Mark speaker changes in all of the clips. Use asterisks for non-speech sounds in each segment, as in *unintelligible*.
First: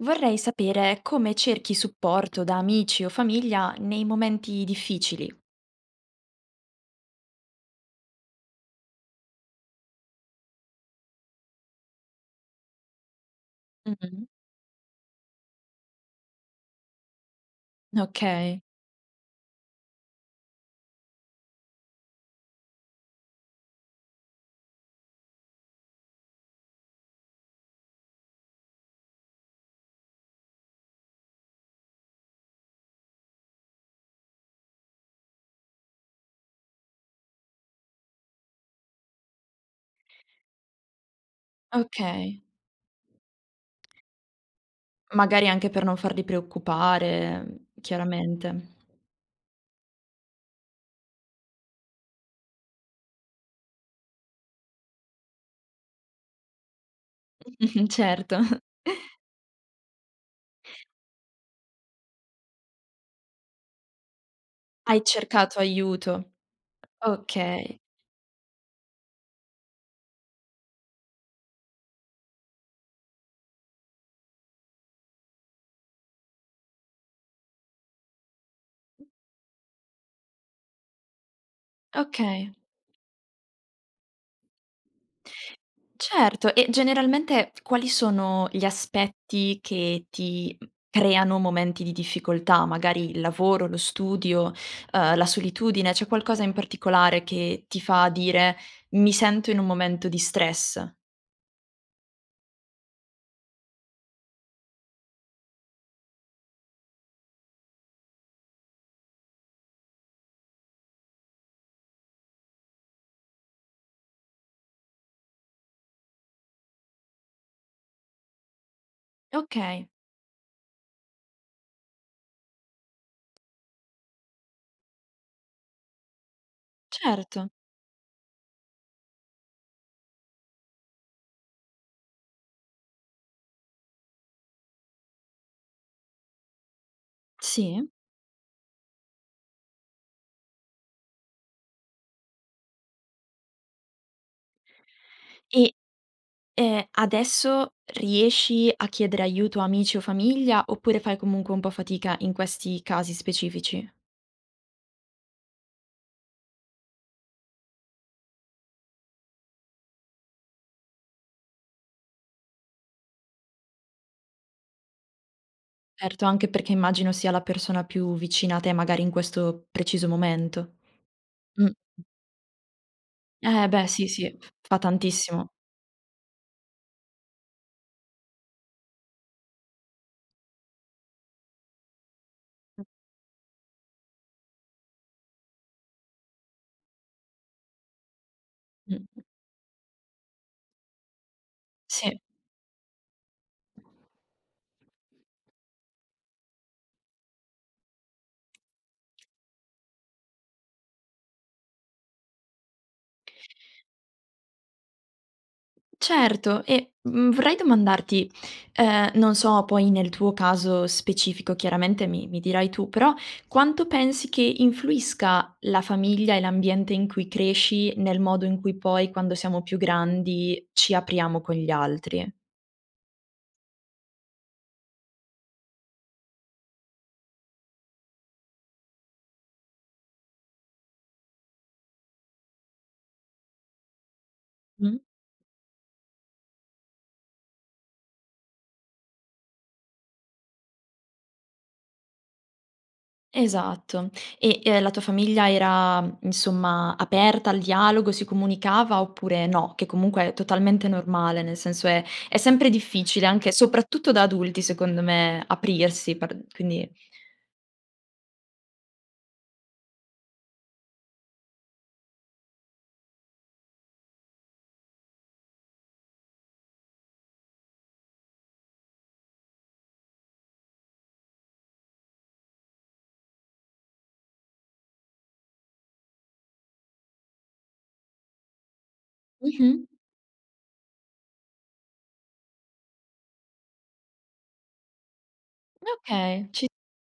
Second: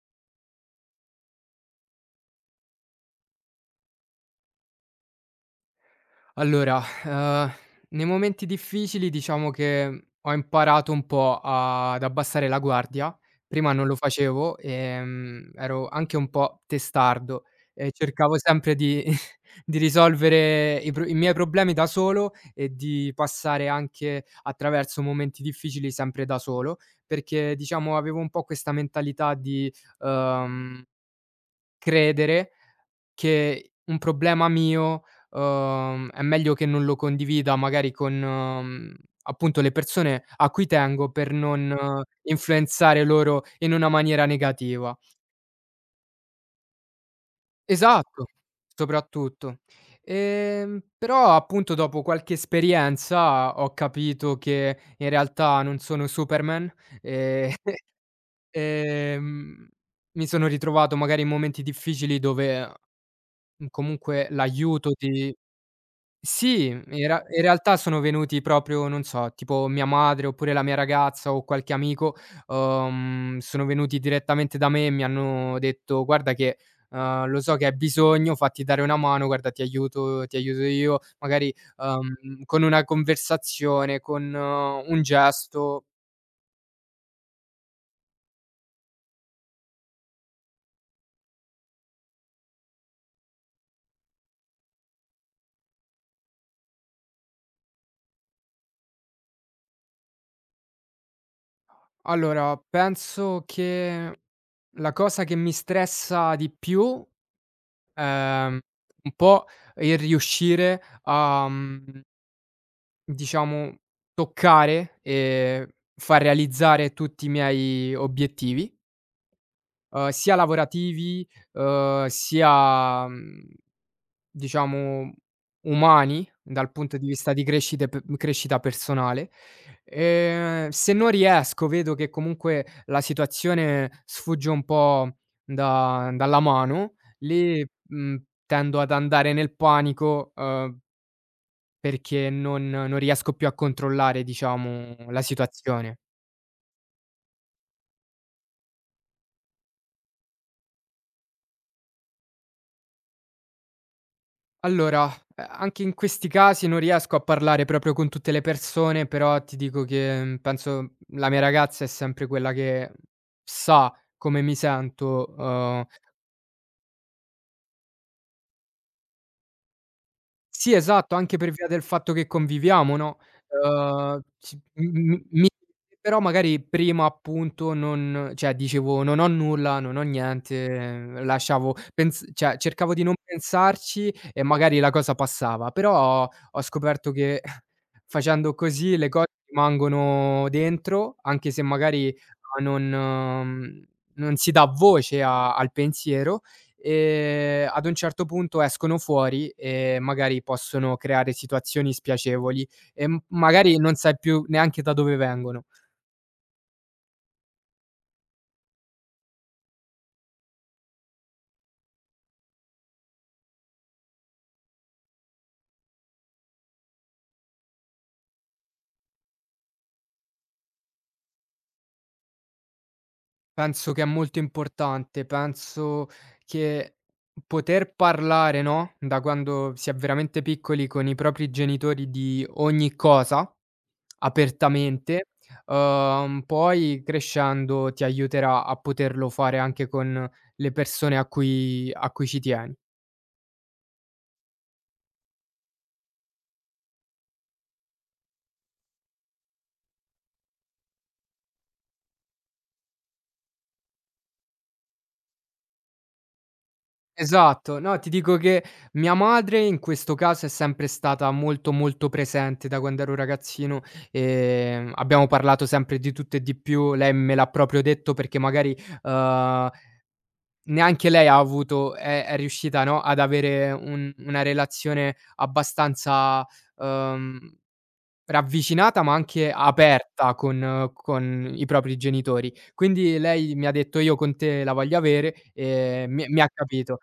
Speaker 1: Vorrei sapere, come cerchi supporto da amici o famiglia nei momenti difficili?
Speaker 2: Allora, *sighs* uhm, nei momenti difficili diciamo che ho imparato un po' a ad abbassare la guardia. Prima non lo
Speaker 1: Mh-mh.
Speaker 2: facevo. Ehm, ero anche un po' testardo e cercavo
Speaker 1: Okay.
Speaker 2: sempre di *chuckles* di risolvere i pro i miei problemi da solo e di passare anche attraverso momenti difficili sempre da solo. Perché diciamo, avevo un po' questa mentalità di, uhm, credere che un problema mio, uhm, è meglio che non lo condivida magari con, uhm, appunto le persone a cui tengo, per non
Speaker 1: Okay.
Speaker 2: influenzare loro in una maniera negativa.
Speaker 1: Magari anche per non farli preoccupare, uhm,
Speaker 2: Esatto!
Speaker 1: chiaramente.
Speaker 2: Soprattutto, ehm però appunto, dopo qualche esperienza, ho capito che in realtà, non sono Superman,
Speaker 1: *chuckles*
Speaker 2: ehm *chuckles*
Speaker 1: Mh-mh, certo. *chuckles*
Speaker 2: ehm, mi sono ritrovato magari in momenti difficili, dove uhm, comunque l'aiuto
Speaker 1: Hai
Speaker 2: di
Speaker 1: cercato aiuto,
Speaker 2: sì, in real in realtà
Speaker 1: okay.
Speaker 2: sono venuti proprio non so, tipo mia madre, oppure la mia ragazza o qualche amico, uhm, sono venuti direttamente da me e mi hanno detto: "Guarda che, uhm, lo so che hai bisogno, fatti dare una mano, guarda ti aiuto ti aiuto io". Magari, uhm,
Speaker 1: Okay.
Speaker 2: con una conversazione, con, uhm, un gesto
Speaker 1: Certo. E generalmente, quali sono gli aspetti che ti uhm, creano momenti di difficoltà? Magari il lavoro, lo studio, uhm, la solitudine, c'è qualcosa in particolare che ti fa dire: "Mi sento in un momento di stress?"
Speaker 2: Allora, penso che la cosa che mi stressa di più, ehm, un po' il riuscire a, mhmm diciamo toccare, ehm, far realizzare tutti i miei obiettivi
Speaker 1: Okay.
Speaker 2: uhm, sia lavorativi, uhm, sia, mhmm, diciamo umani dal punto di vista di
Speaker 1: Certo.
Speaker 2: crescita e pe crescita personale, ehm, se non riesco, vedo che comunque la situazione sfugge un po' da dalla mano, lì,
Speaker 1: Sì.
Speaker 2: mhmm, tendo ad andare nel panico, uhm perché non non riesco più a controllare, diciamo la
Speaker 1: E
Speaker 2: situazione.
Speaker 1: ehm, adesso riesci a chiedere aiuto, amici o famiglia, oppure fai comunque un po' fatica in questi casi specifici?
Speaker 2: Allora, ehm, anche in questi casi non riesco a parlare proprio con tutte le persone, però ti dico che, uhm, penso la mia ragazza è sempre quella che sa come mi sento, uhm
Speaker 1: Certo, anche perché immagino sia la persona più vicina a te, magari in questo preciso
Speaker 2: Sì
Speaker 1: momento,
Speaker 2: esatto, anche per via del
Speaker 1: mh-mh.
Speaker 2: fatto che conviviamo, no,
Speaker 1: Eh beh, sì,
Speaker 2: uhm,
Speaker 1: sì, f
Speaker 2: s
Speaker 1: fa
Speaker 2: m m m mi
Speaker 1: tantissimo.
Speaker 2: *unintelligible* però magari prima appunto non cioè dicevo: "Non ho nulla, non ho niente", lasciavo pens cioè
Speaker 1: Mh.
Speaker 2: cercavo di non pensarci e magari la cosa passava. Però ho scoperto che *chuckles* facendo così le
Speaker 1: Mh-mh.
Speaker 2: cose rimangono dentro, anche se magari
Speaker 1: Sì.
Speaker 2: a non non si dà voce a al pensiero, ehm, ad un certo punto escono fuori e magari possono creare situazioni spiacevoli, e m magari non sai più neanche da dove vengono.
Speaker 1: Certo e, mhmm, vorrei domandarti, ehm, non so poi nel tuo caso specifico chiaramente mi mi dirai tu, però quanto pensi che influisca la famiglia e l'ambiente in cui cresci nel modo in cui poi quando siamo più grandi ci apriamo con gli altri?
Speaker 2: Penso che è molto importante. Penso che, poter parlare, no, da quando si è veramente piccoli con i propri genitori di ogni cosa,
Speaker 1: Mh.
Speaker 2: apertamente, uhm, poi crescendo ti aiuterà a poterlo fare anche con le persone a cui a cui ci tieni.
Speaker 1: Esatto, e e la tua famiglia era, insomma, aperta al dialogo, si comunicava oppure no, che comunque è totalmente normale, nel senso è è sempre difficile anche, soprattutto, da adulti, secondo me aprirsi par quindi
Speaker 2: Esatto, no, ti dico che mia madre in questo caso è sempre stata molto, molto presente da quando ero ragazzino, ehm, abbiamo parlato sempre di tutto e di più, lei me l'ha proprio detto perché magari, uhm, neanche lei ha avuto è è riuscita no, ad avere un una relazione abbastanza, uhm, ravvicinata ma anche
Speaker 1: Mh-mh.
Speaker 2: aperta con con i propri genitori. Quindi lei mi ha detto: "Io con te la voglio avere". E mi mi
Speaker 1: Okay,
Speaker 2: ha
Speaker 1: ci
Speaker 2: capito.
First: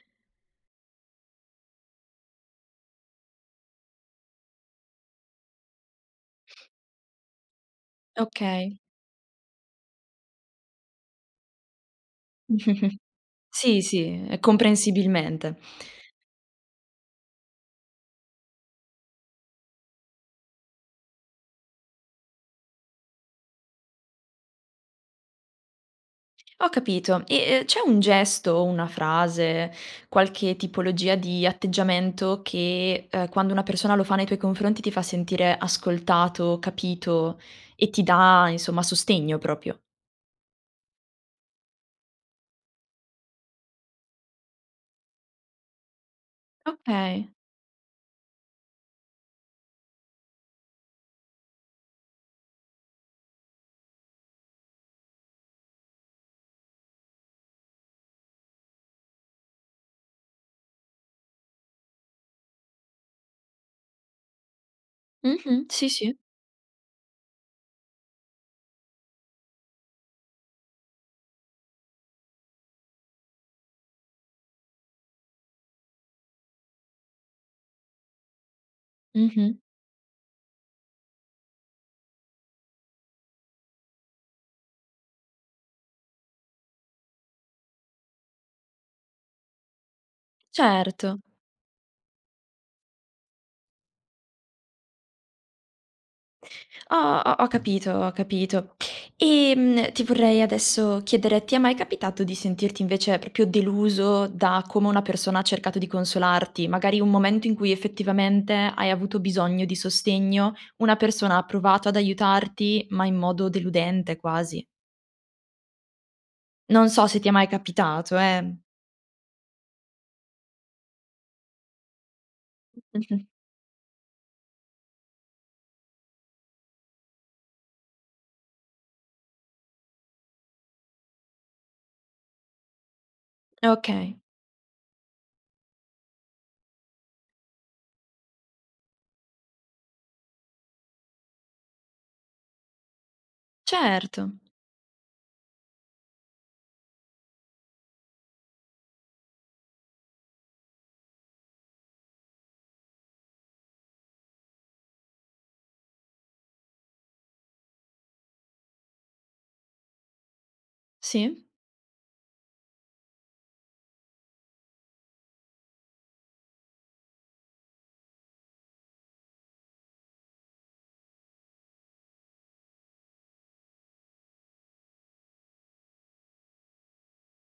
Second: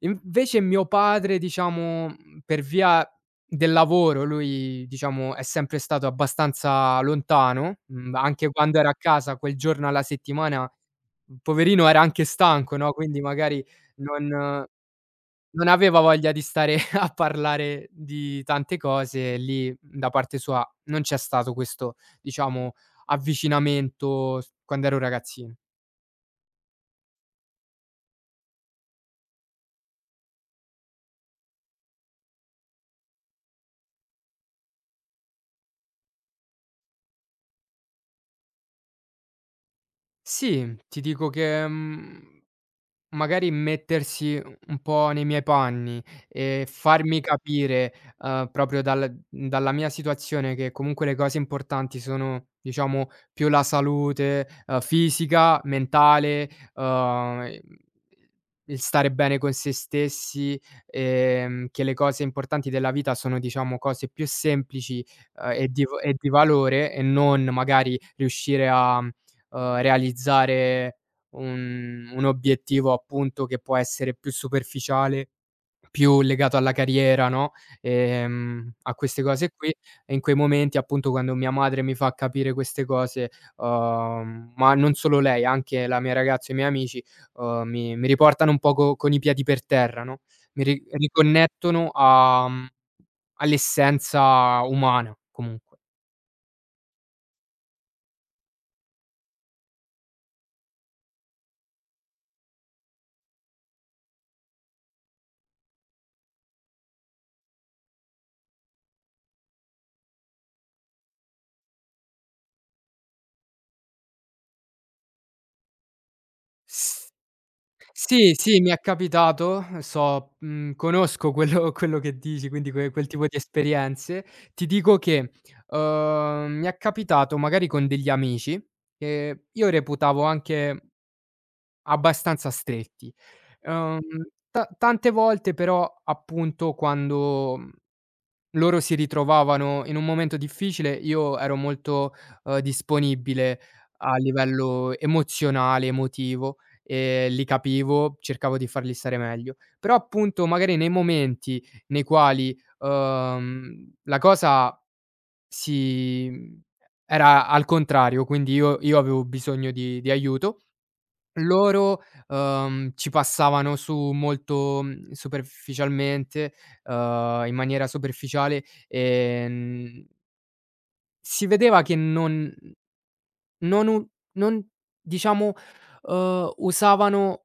Speaker 2: Invece mio padre, diciamo, per via del lavoro lui diciamo è sempre stato abbastanza lontano, mhmm, anche quando
Speaker 1: Okay.
Speaker 2: era a casa quel giorno alla settimana, p poverino era anche stanco no,
Speaker 1: *chuckles*
Speaker 2: quindi magari
Speaker 1: Sì, sì, ehm,
Speaker 2: non
Speaker 1: comprensibilmente.
Speaker 2: non aveva voglia di stare *chuckles* a parlare di tante cose lì da parte sua, non c'è stato questo, diciamo avvicinamento, st quando ero ragazzino.
Speaker 1: Ho capito e e c'è un gesto o una frase, qualche tipologia di atteggiamento che, ehm, quando una persona lo fa nei tuoi confronti ti fa sentire ascoltato, capito, e ti dà insomma sostegno proprio?
Speaker 2: Sì, ti dico che, mhmm, magari mettersi u un po' nei miei panni e farmi
Speaker 1: Okay.
Speaker 2: capire, uhm, proprio dal dalla mia situazione che comunque le cose importanti sono, diciamo più la salute, uhm, fisica, mentale, uhm, i il stare bene con sé stessi, ehm, che le cose importanti della vita sono diciamo cose più semplici, uhm,
Speaker 1: Mh-mh.
Speaker 2: e di
Speaker 1: Sì,
Speaker 2: va e
Speaker 1: sì.
Speaker 2: di valore e non magari riuscire a, mhmm, uhm, realizzare un un obiettivo appunto che può essere più superficiale, più legato alla carriera, no, ehm a queste cose
Speaker 1: Mh-mh.
Speaker 2: qui. E in quei momenti appunto, quando mia madre mi fa capire queste cose, uhm, ma non solo lei, anche la mia ragazza o i miei amici, uhm, mi mi riportano un poco con i piedi per terra, no, mi ri
Speaker 1: Certo.
Speaker 2: riconnettono a, mhmm, all'essenza umana, comunque.
Speaker 1: Ho ho ho capito ho capito. Ehm, ti vorrei adesso chiedere: ti è mai capitato di sentirti, invece, proprio deluso da come una persona ha cercato di consolarti? Magari un momento in cui, effettivamente, hai avuto bisogno di sostegno, una persona ha provato ad aiutarti, ma in modo deludente, quasi? Non so se ti è mai capitato,
Speaker 2: Sì,
Speaker 1: eh.
Speaker 2: sì, mi è capitato, so, mhmm, conosco quello quello che dici, quindi que quel tipo
Speaker 1: Mh-mh.
Speaker 2: di esperienze, ti dico che, uhm, mi è capitato, magari, con degli amici che io reputavo anche abbastanza stretti. Uhm
Speaker 1: Okay.
Speaker 2: ta tante volte però, appunto, quando, mhmm, loro si ritrovavano in un momento difficile, io ero molto, uhm, disponibile a
Speaker 1: Certo.
Speaker 2: livello emozionale, emotivo, ehm, li capivo, cercavo di farli stare meglio. Però, appunto, magari, nei momenti nei quali, uhm, la cosa si, mhmm, era al contrario, quindi io io avevo bisogno di di aiuto,
Speaker 1: Sì?
Speaker 2: loro, uhm, ci passavano su molto, mhmm, superficialmente, uhm, in maniera superficiale e n Si vedeva che non mhmm, non u non diciamo, uhm, usavano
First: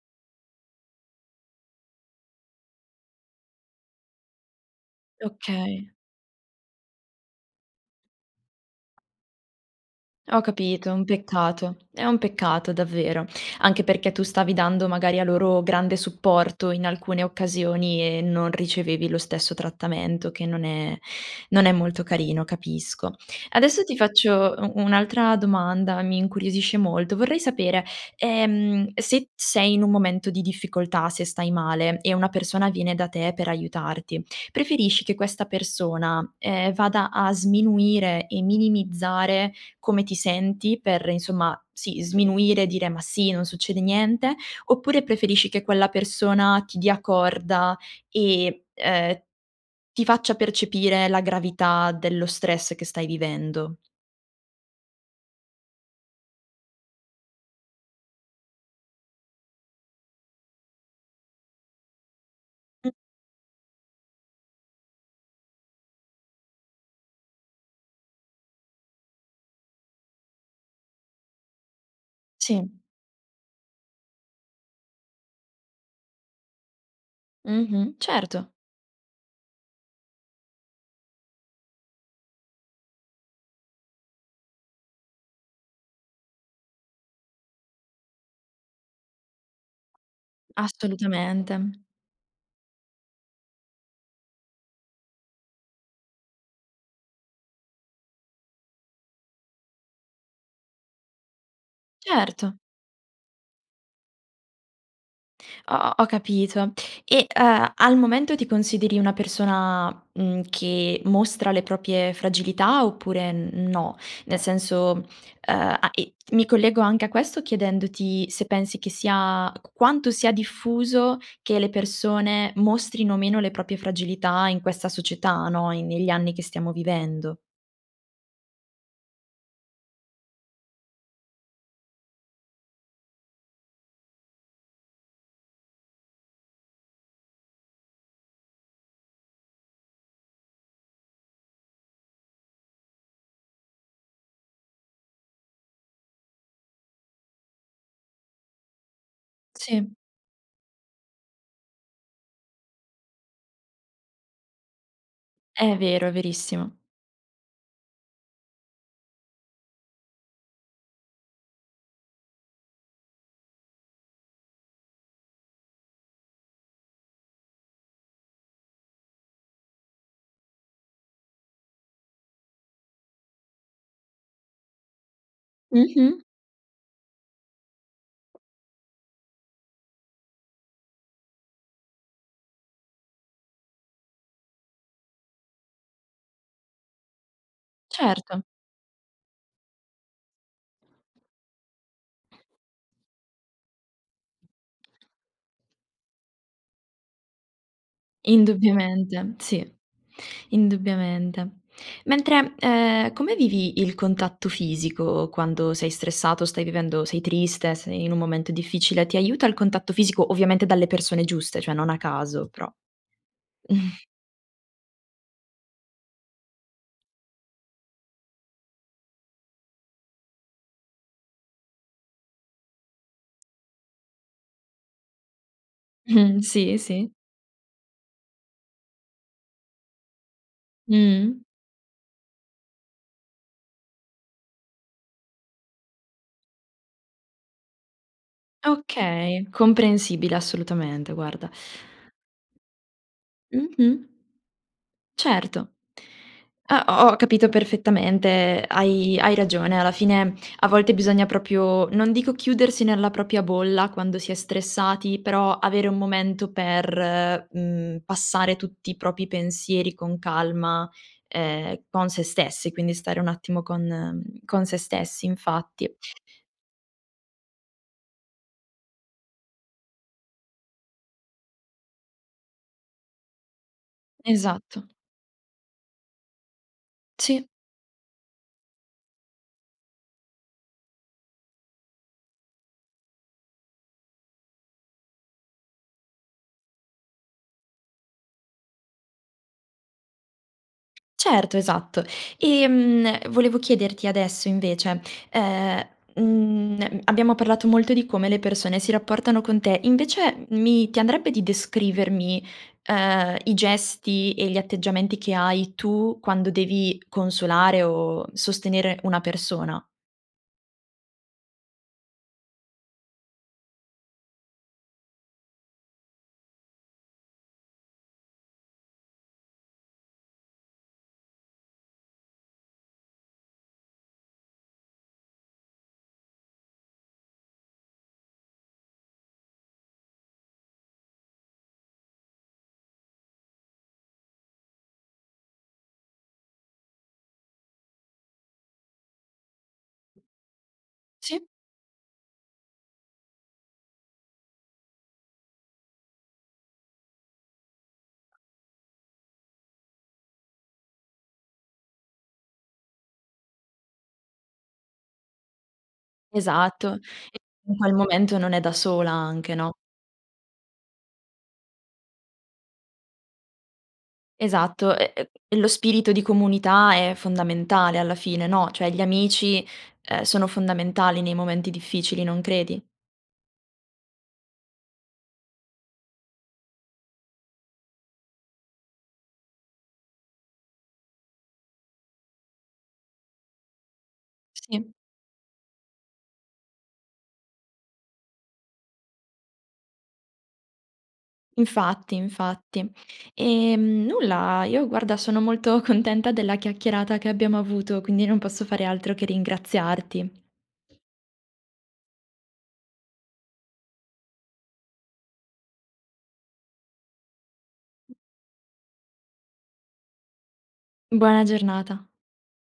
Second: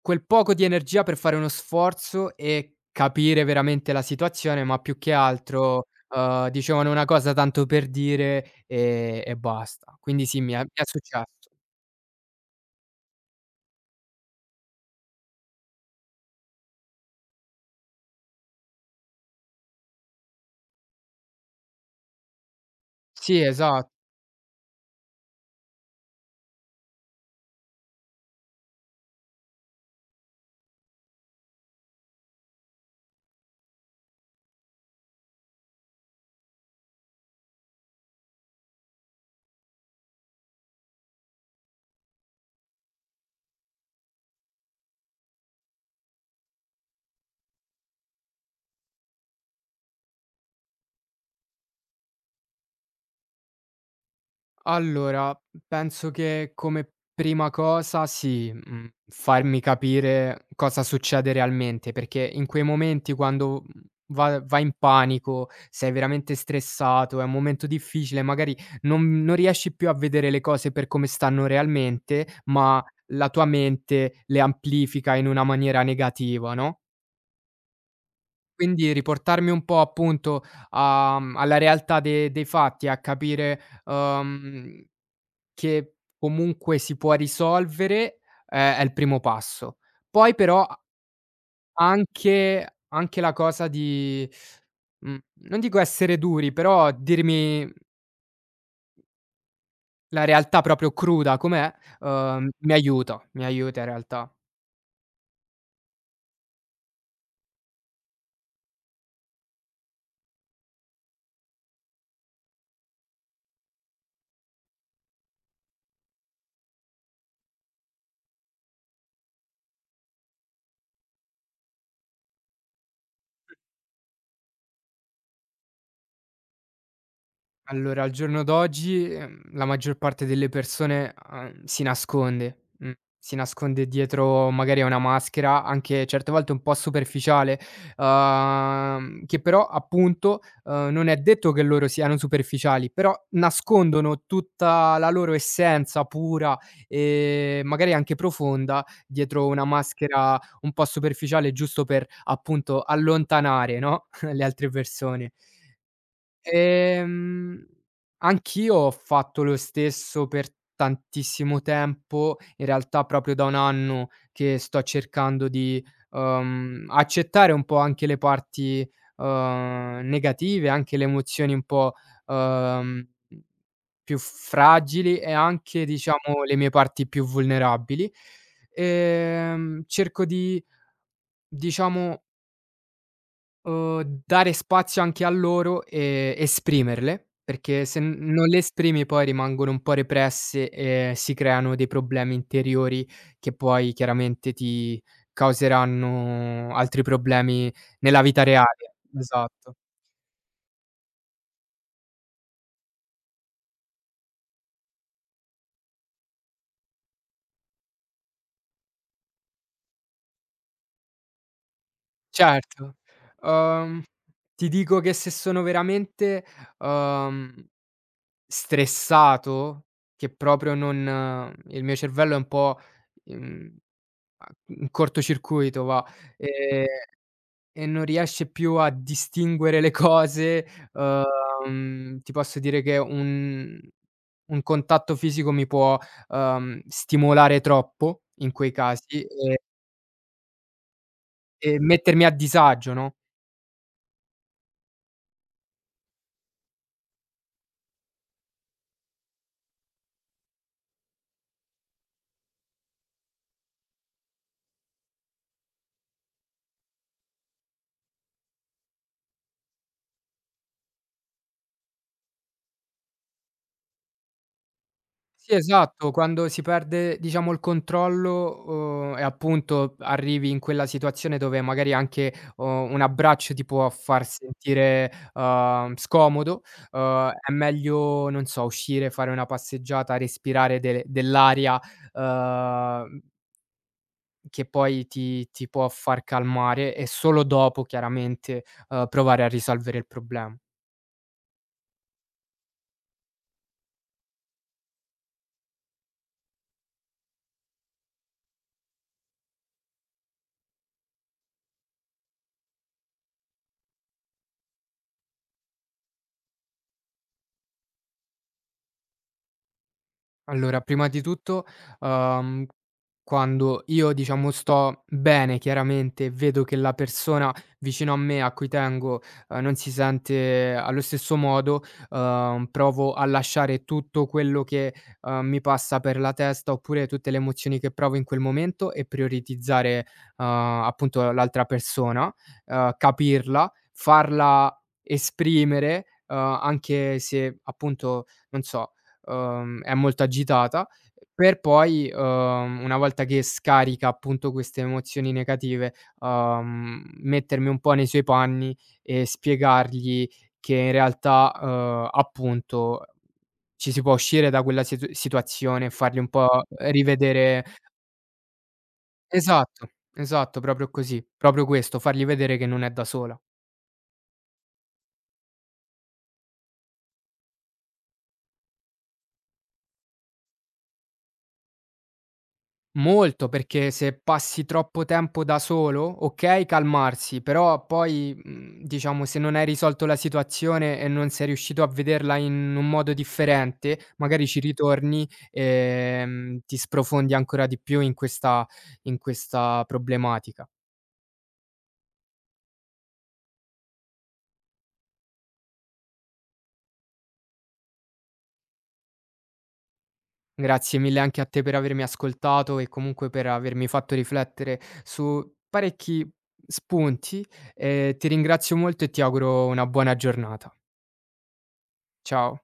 Speaker 2: quel poco di energia per fare uno sforzo e capire veramente la situazione. Ma più che altro,
Speaker 1: Okay.
Speaker 2: uhm, dicevano una cosa tanto per dire e e basta. Quindi sì,
Speaker 1: Ho
Speaker 2: mi è mi è
Speaker 1: capito, un
Speaker 2: successo.
Speaker 1: peccato, è un peccato davvero. Anche perché tu stavi dando, magari, a loro grande supporto in alcune occasioni e non ricevevi lo stesso trattamento che non è non è molto carino, capisco.
Speaker 2: Sì,
Speaker 1: Adesso,
Speaker 2: esa
Speaker 1: ti faccio u un'altra domanda, mi incuriosisce molto. Vorrei sapere, ehm, se t sei in un momento di difficoltà, se stai male e una persona viene da te per aiutarti, preferisci che questa persona, ehm, vada a sminuire e minimizzare come ti senti per, insomma sì, sminuire e dire: "Ma sì, non succede niente", oppure, preferisci che quella persona ti dia corda e, ehm, ti faccia percepire la gravità dello stress che stai vivendo?
Speaker 2: Allora penso che come prima cosa sì, mhmm, farmi capire cosa succede realmente, perché in quei
Speaker 1: Mh.
Speaker 2: momenti quando, mhmm, va vai in panico, sei veramente stressato, è un momento difficile, magari non non riesci più a vedere le cose per come stanno realmente,
Speaker 1: Sì.
Speaker 2: ma la tua mente le amplifica in una maniera negativa, no?
Speaker 1: Mh-mh. Certo.
Speaker 2: Quindi riportarmi un po' appunto a mhmm, alla realtà de dei fatti e a capire, uhm, che comunque si può risolvere, è è il primo passo. Poi però, a
Speaker 1: Assolutamente.
Speaker 2: anche anche la cosa di mhmm, non dico essere duri, però dirmi, mhmm la realtà proprio cruda com'è, uhm,
Speaker 1: Certo.
Speaker 2: mi aiuta, mi aiuta in realtà.
Speaker 1: Ho ho ho capito. E, uhm, al momento ti consideri una persona, mhmm, che mostra le proprie fragilità oppure n no? Nel senso, uhm, a e mi collego anche a questo chiedendoti se pensi che sia q quanto sia diffuso, che le persone mostrino meno le proprie fragilità in questa società, no, in negli anni che stiamo vivendo.
Speaker 2: Allora al giorno d'oggi, uhm, la maggior parte delle persone, uhm, si nasconde, uhm, si nasconde dietro magari a una maschera, anche certe volte un po' superficiale, uhm, che però appunto, uhm, non è detto che loro siano superficiali, però, nascondono tutta la loro essenza pura, e magari anche profonda, dietro una
Speaker 1: Sì.
Speaker 2: maschera, un po' superficiale giusto per, appunto, allontanare, no, *chuckles* le altre persone.
Speaker 1: È vero, è verissimo.
Speaker 2: Ehm, anch'io ho fatto lo stesso per tantissimo tempo, in realtà, proprio da 1 anno che sto cercando di, uhm, accettare un po' anche le parti, uhm, negative, anche le emozioni un po', uhm mhmm, più fragili e anche,
Speaker 1: Mh-mh.
Speaker 2: diciamo, le mie parti più vulnerabili, ehm, cerco di diciamo uhm dare spazio anche a loro e esprimerle, perché se
Speaker 1: Certo.
Speaker 2: non le esprimi poi rimangono un po' represse e si creano dei problemi interiori che poi chiaramente ti causeranno altri problemi nella vita reale.
Speaker 1: Indubbiamente, sì,
Speaker 2: Esatto.
Speaker 1: indubbiamente. Mentre, ehm, come vivi il contatto fisico quando sei stressato, o stai vivendo sei triste, sei in un momento difficile, ti aiuta il contatto fisico? Ovviamente dalle persone giuste, cioè non a caso, però
Speaker 2: Certo, uhm,
Speaker 1: *chuckles*
Speaker 2: ti dico che se sono veramente, uhm, stressato che proprio non il mio cervello è un po mhmm, uhm, in corto circuito va,
Speaker 1: Mh-mh sì,
Speaker 2: ehm,
Speaker 1: sì.
Speaker 2: e non riesce più a distinguere le cose
Speaker 1: Mh.
Speaker 2: uhm, ti posso dire che un un contatto fisico mi può, uhm, stimolare troppo in quei casi
Speaker 1: Okay,
Speaker 2: e
Speaker 1: comprensibile. Assolutamente, guarda.
Speaker 2: e mettermi a disagio, no?
Speaker 1: Mh-mh. Certo. Ah ho ho capito perfettamente, hai hai ragione, alla fine a volte bisogna proprio, non dico chiudersi nella propria bolla quando si è stressati, però avere un momento per mhmm, passare tutti i propri pensieri con calma, ehm, con sé stessi, quindi stare un attimo con uhm, con sé stessi,
Speaker 2: Sì,
Speaker 1: infatti.
Speaker 2: esatto, quando si perde, diciamo, il controllo, uhm, e appunto arrivi in quella situazione dove magari anche, uhm, un abbraccio ti può far
Speaker 1: Esatto.
Speaker 2: sentire, uhm, scomodo, uhm,
Speaker 1: Sì.
Speaker 2: è meglio, non so, uscire, fare una passeggiata, respirare del dell'aria uhm che poi ti ti può far calmare e solo dopo, chiaramente, uhm, provare a risolvere il problema.
Speaker 1: C certo, esatto, ehm, volevo chiederti adesso invece, ehm, uhm, abbiamo parlato molto di come le persone si rapportano con te, invece m mi ti andrebbe di descrivermi, ehm, i gesti e gli atteggiamenti che hai tu quando devi consolare o sostenere una persona?
Speaker 2: Allora, prima di tutto, uhm, quando io diciamo sto bene chiaramente e vedo che la persona vicino a me, a cui tengo, uhm, non si sente allo stesso modo, uhm, provo a lasciare tutto quello che, uhm, mi passa per la testa, oppure tutte le emozioni che provo in quel momento e prioritizzare, uhm, appunto l'altra persona, uhm, capirla, farla esprimere, uhm, anche se appunto, non so, uhm, è molto agitata,
Speaker 1: Sì.
Speaker 2: per poi, uhm, una volta che scarica appunto queste emozioni negative, uhm, mettermi un po' nei suoi panni e spiegargli che in realtà, uhm, appunto ci si può uscire da quella situ situazione e fargli un po'
Speaker 1: Esatto e
Speaker 2: rivedere
Speaker 1: in quel momento non è da sola anche, no?
Speaker 2: Esatto, esatto, proprio così, proprio questo, fargli vedere che non è da sola.
Speaker 1: Esatto, e e e lo spirito di comunità è fondamentale alla fine, no, cioè gli amici, uhm, sono fondamentali nei momenti difficili, non credi?
Speaker 2: Molto, perché se passi troppo tempo da solo, okay calmarsi, però poi, mhmm, diciamo se non hai risolto la situazione e non sei riuscito a vederla in un modo differente, magari ci
Speaker 1: Sì.
Speaker 2: ritorni, ehm, ti sprofondi ancora di più in questa in questa problematica.
Speaker 1: Infatti, infatti, ehm, nulla, io guarda sono molto contenta della chiacchierata che abbiamo avuto, quindi non posso fare altro che ringraziarti.
Speaker 2: Grazie mille anche a te per avermi ascoltato e comunque per avermi fatto riflettere su parecchi spunti e ti ringrazio molto e ti auguro una buona giornata.
Speaker 1: Buona giornata.
Speaker 2: Ciao.